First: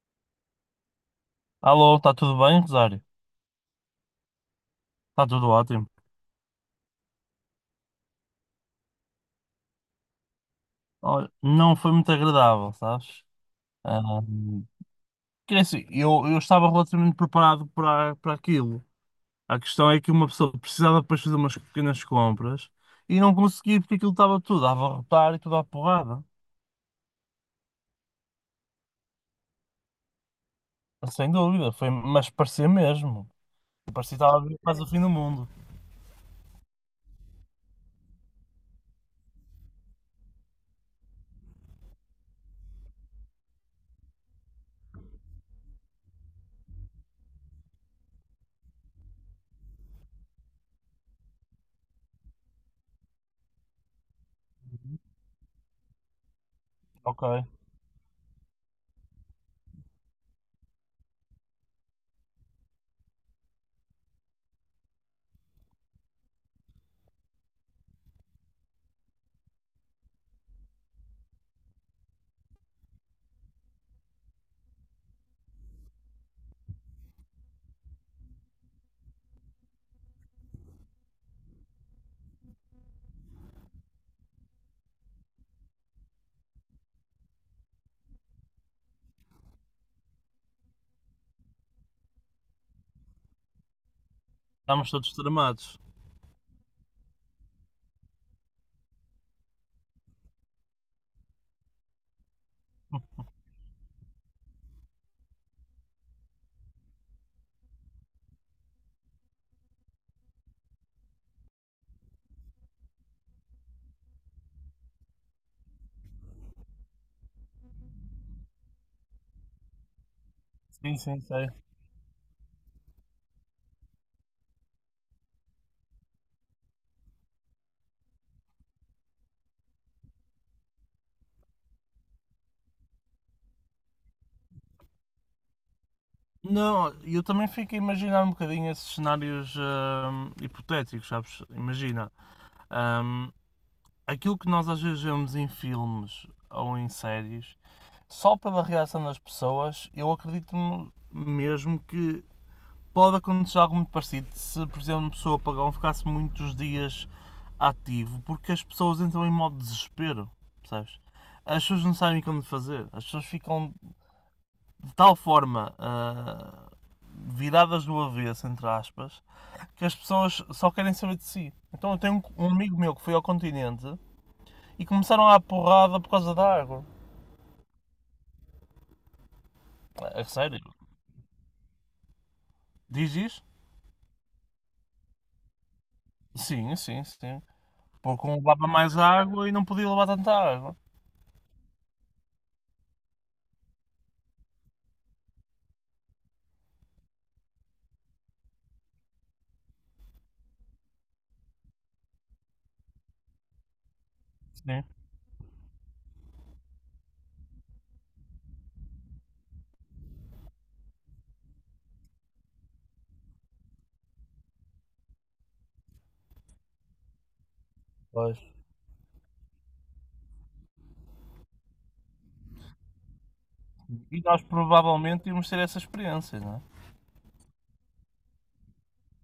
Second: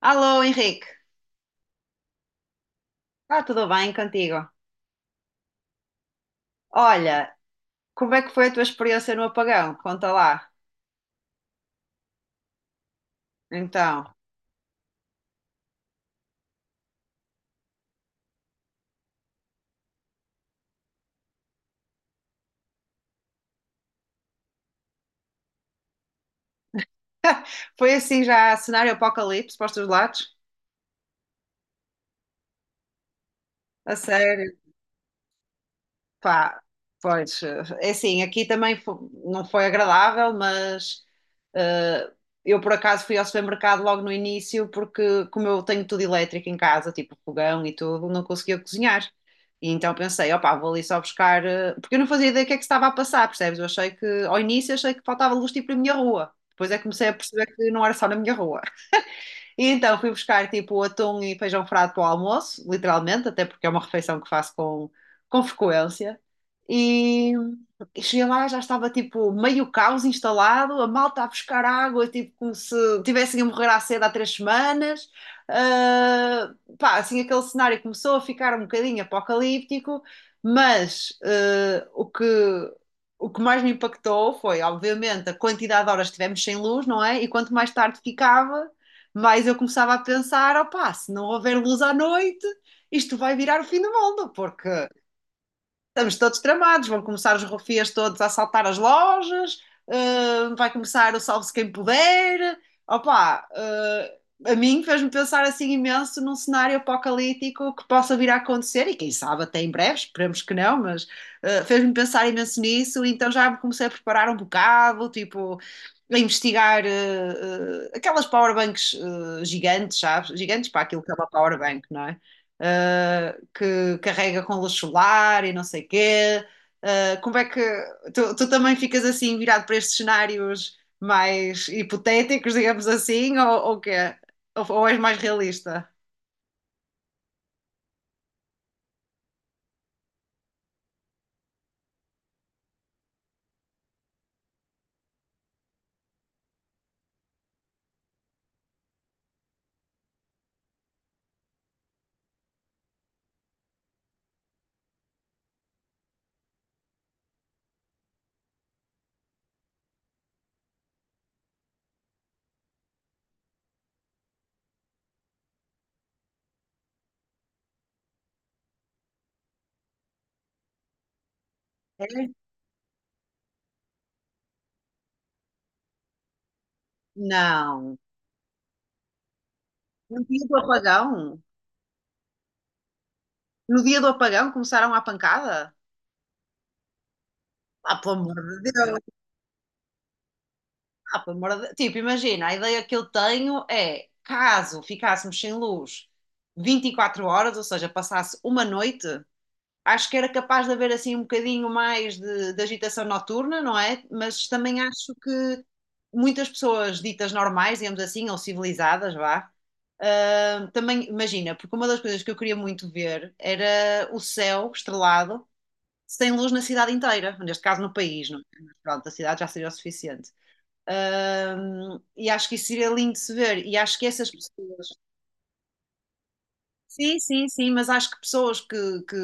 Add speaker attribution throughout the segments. Speaker 1: Alô, Henrique.
Speaker 2: Alô, está tudo bem, Rosário?
Speaker 1: Está tudo bem contigo?
Speaker 2: Está tudo ótimo.
Speaker 1: Olha, como é que foi a tua experiência no apagão? Conta lá.
Speaker 2: Olha, não foi muito agradável, sabes?
Speaker 1: Então,
Speaker 2: Ahm, quer dizer, eu estava relativamente preparado para aquilo. A questão é que uma pessoa precisava depois fazer umas pequenas compras e não conseguia porque aquilo estava tudo a abarrotar e tudo à porrada.
Speaker 1: foi assim já cenário apocalipse para os teus lados?
Speaker 2: Sem dúvida, foi, mas parecia mesmo.
Speaker 1: A
Speaker 2: Parecia que estava a
Speaker 1: sério?
Speaker 2: vir quase o fim do mundo.
Speaker 1: Pá, pois, é assim, aqui também não foi agradável, mas eh, eu por acaso fui ao supermercado logo no início, porque como eu tenho tudo elétrico em casa, tipo fogão e tudo, não conseguia cozinhar. E então pensei, opá, vou ali só buscar, porque eu não fazia ideia do que é que se estava a passar, percebes? Eu achei que, ao início, achei que faltava luz tipo na minha rua. Depois é que comecei a
Speaker 2: Ok,
Speaker 1: perceber que não era só na minha rua. E então fui buscar tipo atum e feijão frado para o almoço, literalmente, até porque é uma refeição que faço com frequência. e Cheguei lá, já estava tipo meio caos instalado, a malta a buscar água, tipo como se tivessem a morrer à sede há 3 semanas. Ah, pá, assim aquele cenário começou a ficar um bocadinho apocalíptico, mas o que mais me impactou foi, obviamente, a quantidade de horas que tivemos sem luz, não é? E quanto mais tarde ficava, mais eu começava a pensar: opá, se não houver luz à noite, isto vai virar o fim do mundo, porque
Speaker 2: estamos todos tramados.
Speaker 1: estamos todos tramados, vão começar os rufias todos a assaltar as lojas, vai começar o salve-se quem puder. Opa, a mim fez-me pensar assim imenso num cenário apocalíptico que possa vir a acontecer, e quem sabe até em breve, esperemos que não, mas fez-me pensar imenso nisso, então já me comecei a preparar um bocado, tipo, a investigar aquelas powerbanks gigantes, sabes? Gigantes para
Speaker 2: Sim,
Speaker 1: aquilo que é
Speaker 2: sim,
Speaker 1: uma
Speaker 2: sei.
Speaker 1: powerbank, não é? Que carrega com luz solar e não sei o quê. Como é que tu também ficas assim virado para estes cenários mais hipotéticos, digamos assim, ou quê? Ou és mais realista?
Speaker 2: Não, eu também fico a imaginar um bocadinho esses cenários hipotéticos, sabes? Imagina, hum, aquilo que nós às vezes vemos em filmes ou em séries, só pela reação das pessoas, eu acredito mesmo que pode acontecer algo muito parecido se, por exemplo, uma pessoa pagão ficasse muitos dias ativo, porque as pessoas entram em modo desespero, percebes? As pessoas não sabem como fazer, as pessoas ficam de tal forma viradas do avesso, entre aspas, que as pessoas só querem saber de si. Então eu tenho um
Speaker 1: É?
Speaker 2: um amigo meu que foi ao continente e começaram a porrada por causa da água.
Speaker 1: Não. No
Speaker 2: É
Speaker 1: dia do
Speaker 2: sério?
Speaker 1: apagão?
Speaker 2: Diz isso?
Speaker 1: No dia do apagão começaram à pancada?
Speaker 2: Sim, sim, sim.
Speaker 1: Ah, pelo
Speaker 2: Porque
Speaker 1: amor
Speaker 2: um levava
Speaker 1: de
Speaker 2: mais
Speaker 1: Deus!
Speaker 2: água e não podia levar tanta água.
Speaker 1: Ah, pelo amor de... Tipo, imagina, a ideia que eu tenho é, caso ficássemos sem luz 24 horas, ou seja, passasse uma noite, acho que era capaz de haver assim um bocadinho mais de agitação noturna, não é? Mas também
Speaker 2: Sim.
Speaker 1: acho que muitas pessoas ditas normais, digamos assim, ou civilizadas, vá. Ah, também, imagina, porque uma das coisas que eu queria muito ver era o céu estrelado sem luz na cidade inteira, neste caso no país, não
Speaker 2: Pois.
Speaker 1: é? Mas pronto, a cidade já seria o suficiente. Ah, e acho que isso seria lindo de se ver, e acho que
Speaker 2: E
Speaker 1: essas
Speaker 2: nós
Speaker 1: pessoas...
Speaker 2: provavelmente íamos ter essa experiência, não é?
Speaker 1: Sim, sim, sim, mas acho que pessoas que, que...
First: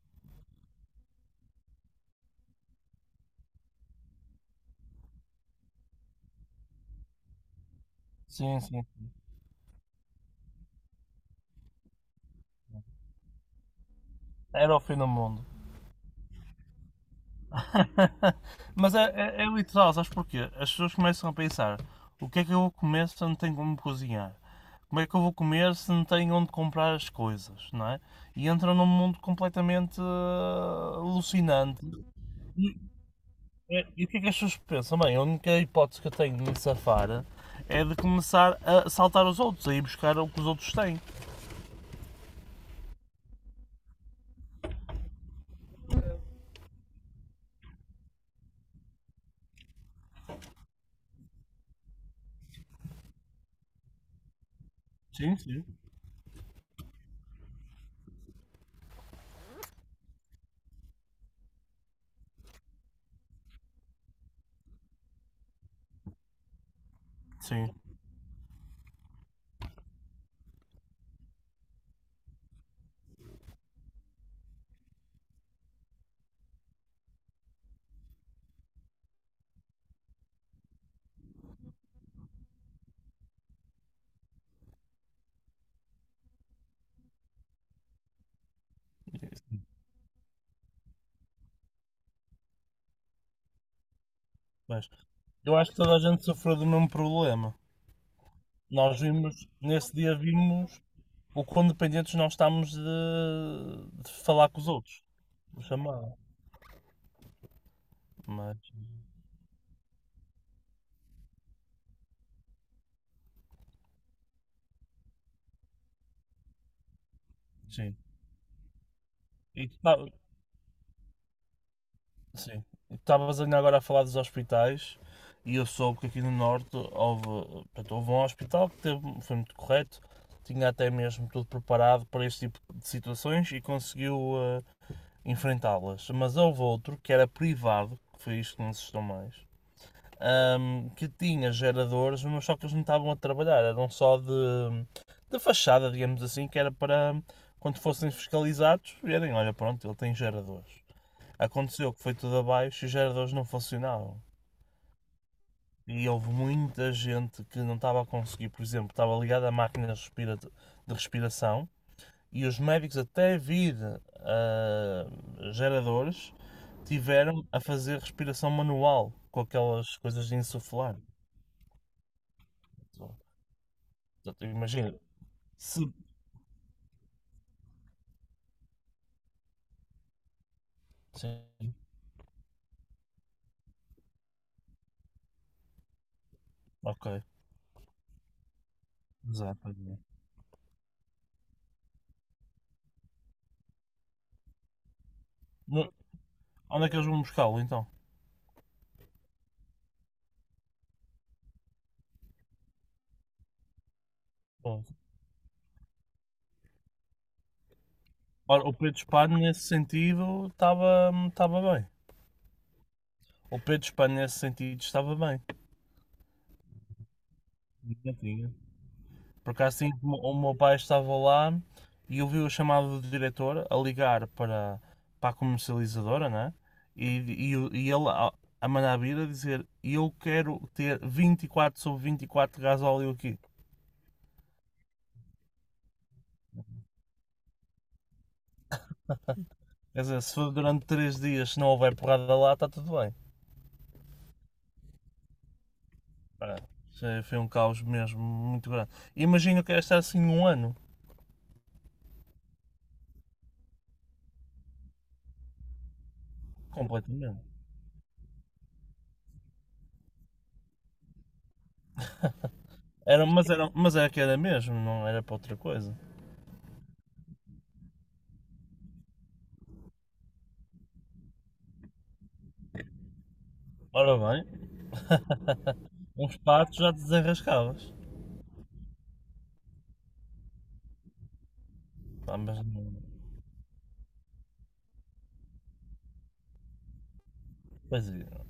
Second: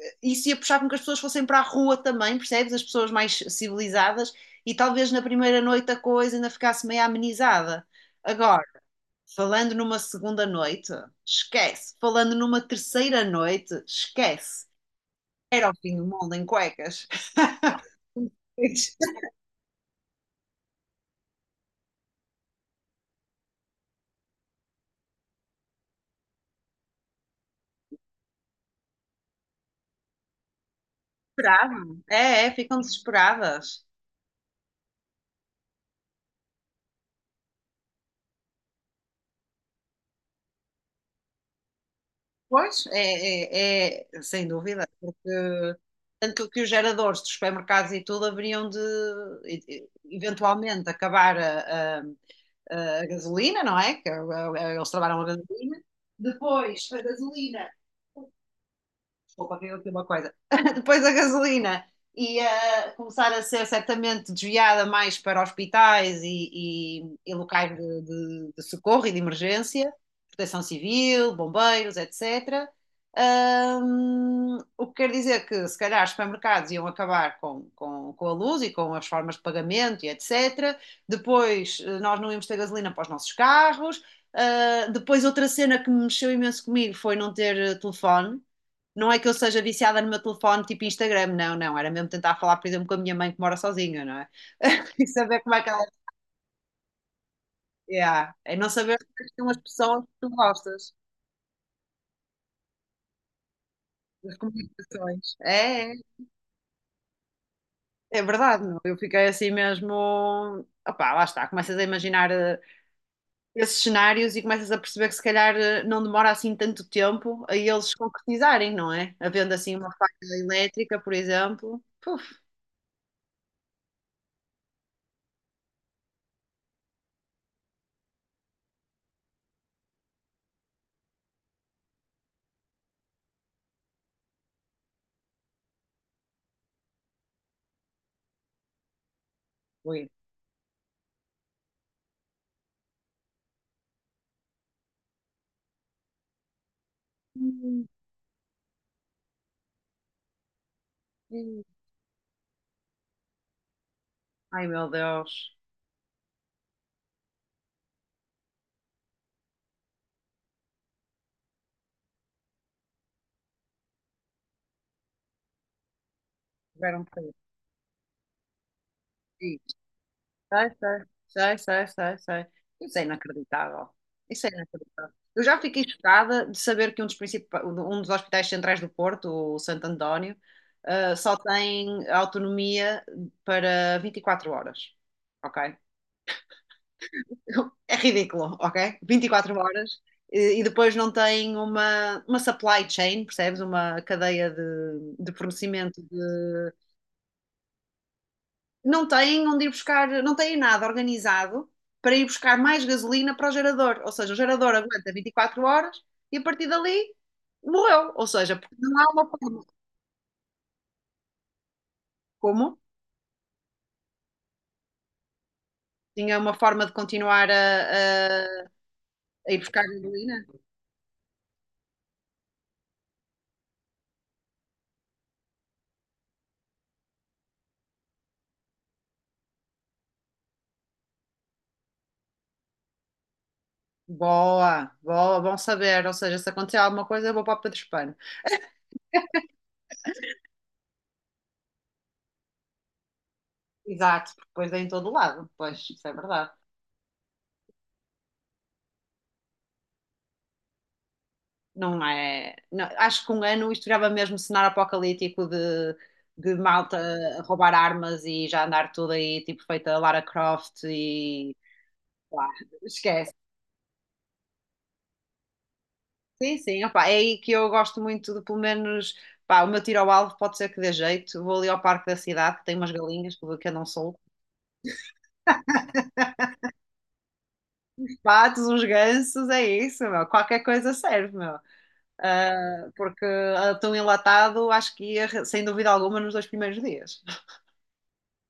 Speaker 1: eh, isso ia puxar com que as pessoas fossem para a rua também, percebes? As pessoas mais civilizadas e talvez na primeira noite a coisa ainda ficasse meio amenizada.
Speaker 2: Sim,
Speaker 1: Agora,
Speaker 2: sim.
Speaker 1: falando numa segunda noite, esquece. Falando numa terceira noite, esquece.
Speaker 2: Era o fim do mundo.
Speaker 1: Era o fim do mundo em cuecas.
Speaker 2: Mas é,
Speaker 1: Fico...
Speaker 2: é, é literal, sabes porquê? As pessoas começam a pensar: o que é que eu vou comer se eu não tenho como cozinhar? Como é que eu vou comer se não tenho onde comprar as coisas, não é? E entram num mundo completamente alucinante.
Speaker 1: É, é, ficam desesperadas.
Speaker 2: E o que é que as pessoas pensam? Bem, a única hipótese que eu tenho de me safar é de começar a saltar os outros, a ir buscar o que os outros têm.
Speaker 1: Pois, é, é, é, sem dúvida, porque tanto que os geradores dos supermercados e tudo haveriam de eventualmente acabar a gasolina, não é? Que eles trabalham a
Speaker 2: Sim, sim.
Speaker 1: gasolina. Depois, a gasolina, desculpa, eu aqui uma coisa, depois a gasolina ia começar a ser certamente desviada mais para hospitais e locais
Speaker 2: Sim.
Speaker 1: de socorro e de emergência, proteção civil, bombeiros, etc. O que quer dizer que se calhar os supermercados iam acabar com a luz e com as formas de pagamento e etc. Depois nós não íamos ter gasolina para os nossos carros. Ah, depois outra cena que mexeu imenso comigo foi não ter telefone. Não é que eu seja viciada no meu telefone tipo Instagram, não, não, era mesmo tentar falar, por exemplo, com a minha mãe que mora sozinha, não é?
Speaker 2: Mas
Speaker 1: E saber como
Speaker 2: eu
Speaker 1: é que
Speaker 2: acho que
Speaker 1: ela
Speaker 2: toda a
Speaker 1: é.
Speaker 2: gente sofreu do mesmo problema.
Speaker 1: Yeah. É. Não saber
Speaker 2: Nós
Speaker 1: que são
Speaker 2: vimos,
Speaker 1: as
Speaker 2: nesse
Speaker 1: pessoas que
Speaker 2: dia
Speaker 1: tu
Speaker 2: vimos
Speaker 1: gostas,
Speaker 2: o quão dependentes nós estamos de
Speaker 1: as
Speaker 2: falar com os outros,
Speaker 1: comunicações.
Speaker 2: de
Speaker 1: É, é,
Speaker 2: chamar.
Speaker 1: é
Speaker 2: Mas,
Speaker 1: verdade, não? Eu fiquei assim mesmo. Opá, lá está, começas a imaginar esses cenários e começas a perceber que se calhar não demora assim tanto tempo a eles se
Speaker 2: sim.
Speaker 1: concretizarem, não é? Havendo
Speaker 2: E
Speaker 1: assim
Speaker 2: tu
Speaker 1: uma
Speaker 2: tá-
Speaker 1: faca elétrica, por exemplo. Puf,
Speaker 2: sim. E tu estavas ainda agora a falar dos hospitais e eu soube que aqui no Norte houve, portanto, houve um hospital que foi muito correto, tinha até mesmo tudo preparado para este tipo de situações e conseguiu eh, enfrentá-las. Mas houve outro que era privado, que foi isto que me assustou mais,
Speaker 1: ui.
Speaker 2: que tinha geradores, mas só que eles não estavam a trabalhar, eram só de fachada, digamos assim, que era para quando fossem fiscalizados verem, olha pronto, ele tem geradores. Aconteceu que foi tudo abaixo e os geradores não funcionavam.
Speaker 1: Ai meu Deus,
Speaker 2: E houve muita gente que não estava a conseguir, por exemplo, estava ligada a máquina de respiração e os médicos até vir ah, geradores
Speaker 1: tiveram que...
Speaker 2: tiveram a fazer respiração manual com
Speaker 1: Sim,
Speaker 2: aquelas coisas de
Speaker 1: sai,
Speaker 2: insuflar.
Speaker 1: sai, sai, sai, sai, sai. Isso é inacreditável.
Speaker 2: Exato,
Speaker 1: Isso é
Speaker 2: imagina,
Speaker 1: inacreditável. Eu já
Speaker 2: se.
Speaker 1: fiquei chocada de saber que um dos principais, um dos hospitais centrais do Porto, o Santo António, ah, só
Speaker 2: Sim,
Speaker 1: tem autonomia para 24 horas. Ok?
Speaker 2: ok.
Speaker 1: É ridículo, ok? 24
Speaker 2: Exato. Ok.
Speaker 1: horas e depois não tem uma supply chain, percebes? Uma cadeia de
Speaker 2: No-
Speaker 1: fornecimento de...
Speaker 2: Onde é que eles vão buscá-lo então?
Speaker 1: Não têm onde ir buscar, não têm nada organizado para ir buscar mais gasolina para o gerador. Ou seja, o gerador
Speaker 2: Bom,
Speaker 1: aguenta 24 horas e a partir dali morreu. Ou seja,
Speaker 2: ora, o
Speaker 1: porque
Speaker 2: Pedro
Speaker 1: não há uma
Speaker 2: Espanho
Speaker 1: forma.
Speaker 2: nesse sentido estava bem.
Speaker 1: Como?
Speaker 2: O Pedro Espanho nesse sentido estava bem.
Speaker 1: Tinha uma forma de continuar
Speaker 2: Não tinha. Por
Speaker 1: a ir
Speaker 2: acaso
Speaker 1: buscar
Speaker 2: sim, o
Speaker 1: gasolina?
Speaker 2: meu pai estava lá e eu vi o chamado do diretor a ligar para a comercializadora, né? E, e ele a mandar vir a dizer: eu quero ter 24 sobre 24 gasóleo aqui.
Speaker 1: Boa, boa, bom saber. Ou seja, se acontecer alguma coisa, eu vou para o Pedro Espano.
Speaker 2: Quer dizer, se for durante 3 dias, se não houver porrada lá, está tudo bem.
Speaker 1: Exato, porque depois é em todo lado. Pois, isso é verdade.
Speaker 2: Pá, foi um caos mesmo muito grande. Imagino que era estar assim um ano,
Speaker 1: Não é. Não, acho que um ano isto virava mesmo cenário apocalíptico de malta
Speaker 2: completamente.
Speaker 1: a roubar armas e já andar tudo aí, tipo feita Lara Croft e... Pá,
Speaker 2: Era,
Speaker 1: esquece.
Speaker 2: mas, era, mas era que era mesmo, não era para outra coisa.
Speaker 1: Sim, sim, opá, é aí que eu gosto muito de, pelo menos, pá, o meu tiro ao alvo pode ser que dê jeito. Vou ali ao parque da cidade, que tem umas galinhas que eu não
Speaker 2: Ora
Speaker 1: sou.
Speaker 2: bem, uns patos já te desenrascavas.
Speaker 1: Patos, uns gansos, é isso, meu. Qualquer coisa serve, meu.
Speaker 2: Pá, mas
Speaker 1: Ah,
Speaker 2: não.
Speaker 1: porque ah, tão enlatado, acho que ia, sem dúvida alguma, nos 2 primeiros dias.
Speaker 2: Pois é.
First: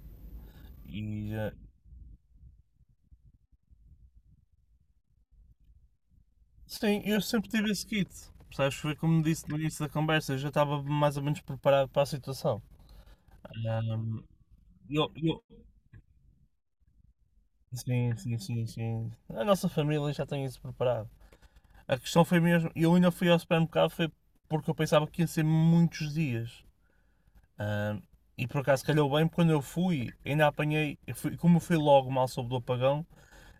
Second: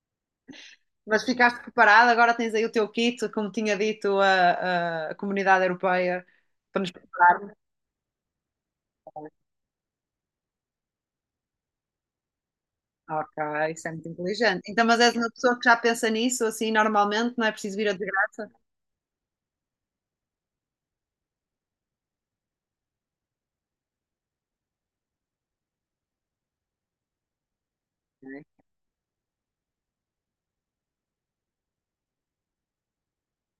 Speaker 1: Mas
Speaker 2: E, eh,
Speaker 1: ficaste preparado, agora tens aí o teu kit, como tinha dito a comunidade europeia, para nos
Speaker 2: sim, eu sempre
Speaker 1: prepararmos.
Speaker 2: tive esse kit. Percebes? Foi como disse no início da conversa, eu já estava mais ou menos preparado para a situação.
Speaker 1: Ok, isso é muito
Speaker 2: Ahm,
Speaker 1: inteligente. Então, mas
Speaker 2: eu,
Speaker 1: és uma
Speaker 2: eu-
Speaker 1: pessoa que já pensa nisso, assim, normalmente, não é preciso vir a de
Speaker 2: sim, sim,
Speaker 1: graça?
Speaker 2: sim, sim. A nossa família já tem isso preparado. A questão foi mesmo. Eu ainda fui ao supermercado foi porque eu pensava que ia ser muitos dias. Ah, e
Speaker 1: Ok,
Speaker 2: por acaso calhou bem, porque quando eu fui, ainda apanhei. Como eu fui logo mal sobre o apagão,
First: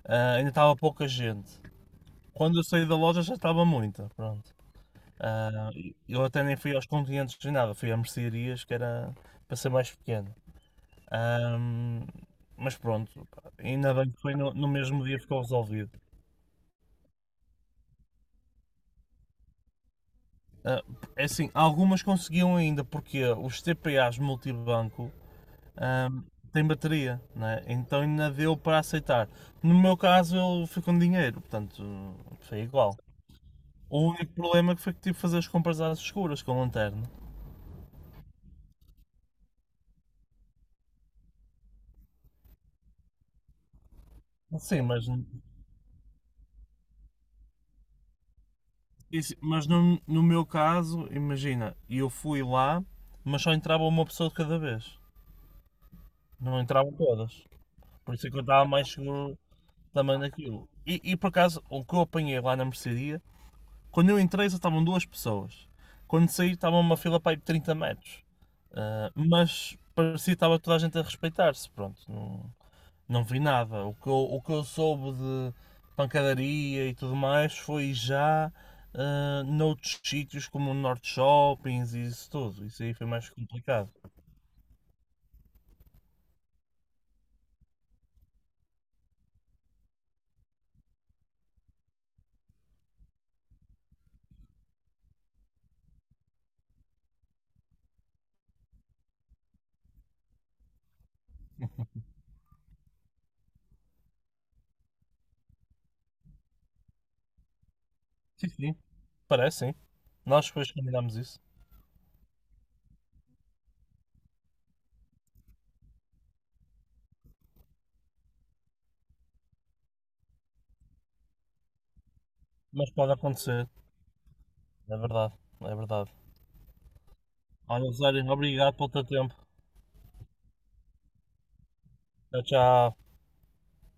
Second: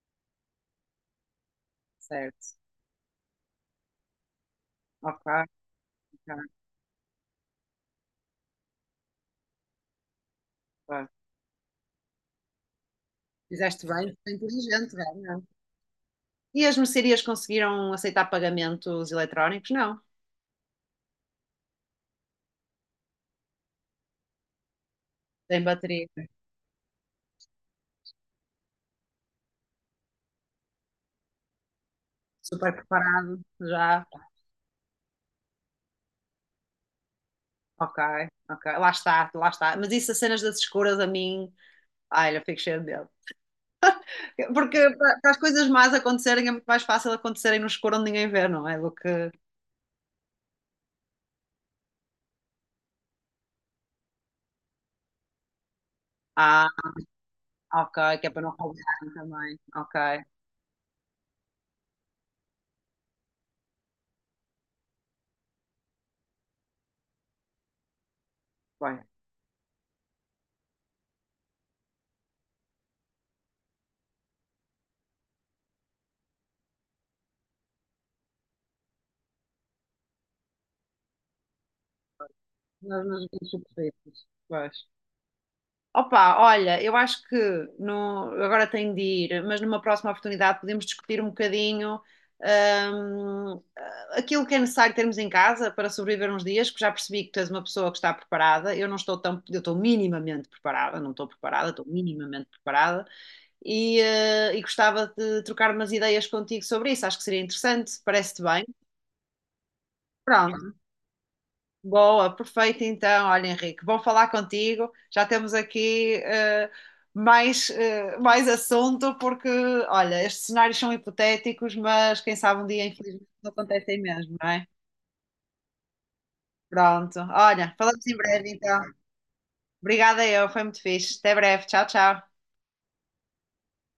Speaker 2: ah, ainda estava pouca gente.
Speaker 1: certo.
Speaker 2: Quando eu saí da loja já estava muita, pronto.
Speaker 1: Ok,
Speaker 2: Ah, eu
Speaker 1: ok,
Speaker 2: até nem fui aos continentes nem nada, fui a mercearias, que era para ser mais pequeno.
Speaker 1: ok.
Speaker 2: Ah, mas pronto, pá,
Speaker 1: Fizeste
Speaker 2: ainda bem
Speaker 1: bem,
Speaker 2: que
Speaker 1: foi
Speaker 2: foi no
Speaker 1: inteligente,
Speaker 2: mesmo dia
Speaker 1: bem,
Speaker 2: ficou
Speaker 1: não.
Speaker 2: resolvido.
Speaker 1: E as mercearias conseguiram aceitar pagamentos eletrónicos? Não.
Speaker 2: Ah, é assim, algumas conseguiam ainda, porque os TPAs multibanco
Speaker 1: Tem bateria.
Speaker 2: ahm, têm bateria, né? Então ainda deu para aceitar. No meu caso, eu fui com dinheiro, portanto, foi
Speaker 1: Super
Speaker 2: igual.
Speaker 1: preparado,
Speaker 2: O
Speaker 1: já.
Speaker 2: único problema que foi que tive que fazer as compras às escuras com lanterna.
Speaker 1: Ok, ok. Lá está, lá está. Mas isso, as cenas das escuras, a mim, ai, eu fico cheia de medo. Porque
Speaker 2: Sim, mas,
Speaker 1: para as coisas más acontecerem é muito mais fácil acontecerem no escuro onde ninguém vê, não é? Do que.
Speaker 2: mas no meu caso, imagina, eu fui lá, mas só entrava uma pessoa de cada vez, não
Speaker 1: Ah,
Speaker 2: entravam todas.
Speaker 1: ok,
Speaker 2: Por
Speaker 1: que
Speaker 2: isso é
Speaker 1: é
Speaker 2: que eu
Speaker 1: para não
Speaker 2: estava mais
Speaker 1: roubarem
Speaker 2: seguro
Speaker 1: também.
Speaker 2: também
Speaker 1: Ok,
Speaker 2: daquilo. E por acaso, o que eu apanhei lá na mercearia quando eu entrei só estavam duas pessoas. Quando saí estava uma fila para aí de 30 metros.
Speaker 1: bem.
Speaker 2: Ah, mas parecia que estava toda a gente a respeitar-se. Pronto, não, não vi nada. O que eu soube de pancadaria e tudo mais foi já noutros sítios como o Norte Shoppings e isso tudo. Isso aí
Speaker 1: Nas
Speaker 2: foi
Speaker 1: nas
Speaker 2: mais
Speaker 1: minhas
Speaker 2: complicado.
Speaker 1: superfícies. Pois. Opa, olha, eu acho que no, agora tenho de ir, mas numa próxima oportunidade podemos discutir um bocadinho hum, aquilo que é necessário termos em casa para sobreviver uns dias, porque já percebi que tu és uma pessoa que está preparada. Eu não estou tão, eu estou minimamente preparada, não estou preparada, estou minimamente preparada. E e gostava de trocar umas ideias contigo sobre isso. Acho que seria interessante, parece-te
Speaker 2: Sim,
Speaker 1: bem.
Speaker 2: sim. Parece, sim. Nós depois
Speaker 1: Pronto,
Speaker 2: combinámos isso.
Speaker 1: boa, perfeito então. Olha, Henrique, bom falar contigo. Já temos aqui mais assunto, porque, olha, estes cenários são hipotéticos, mas quem sabe um dia,
Speaker 2: Mas pode
Speaker 1: infelizmente, não
Speaker 2: acontecer.
Speaker 1: acontecem mesmo, não é?
Speaker 2: É verdade, é verdade.
Speaker 1: Pronto, olha,
Speaker 2: Olha,
Speaker 1: falamos
Speaker 2: Zé,
Speaker 1: em breve
Speaker 2: obrigado
Speaker 1: então.
Speaker 2: pelo teu tempo.
Speaker 1: Obrigada eu, foi muito fixe. Até breve, tchau, tchau.
Speaker 2: Tchau, tchau.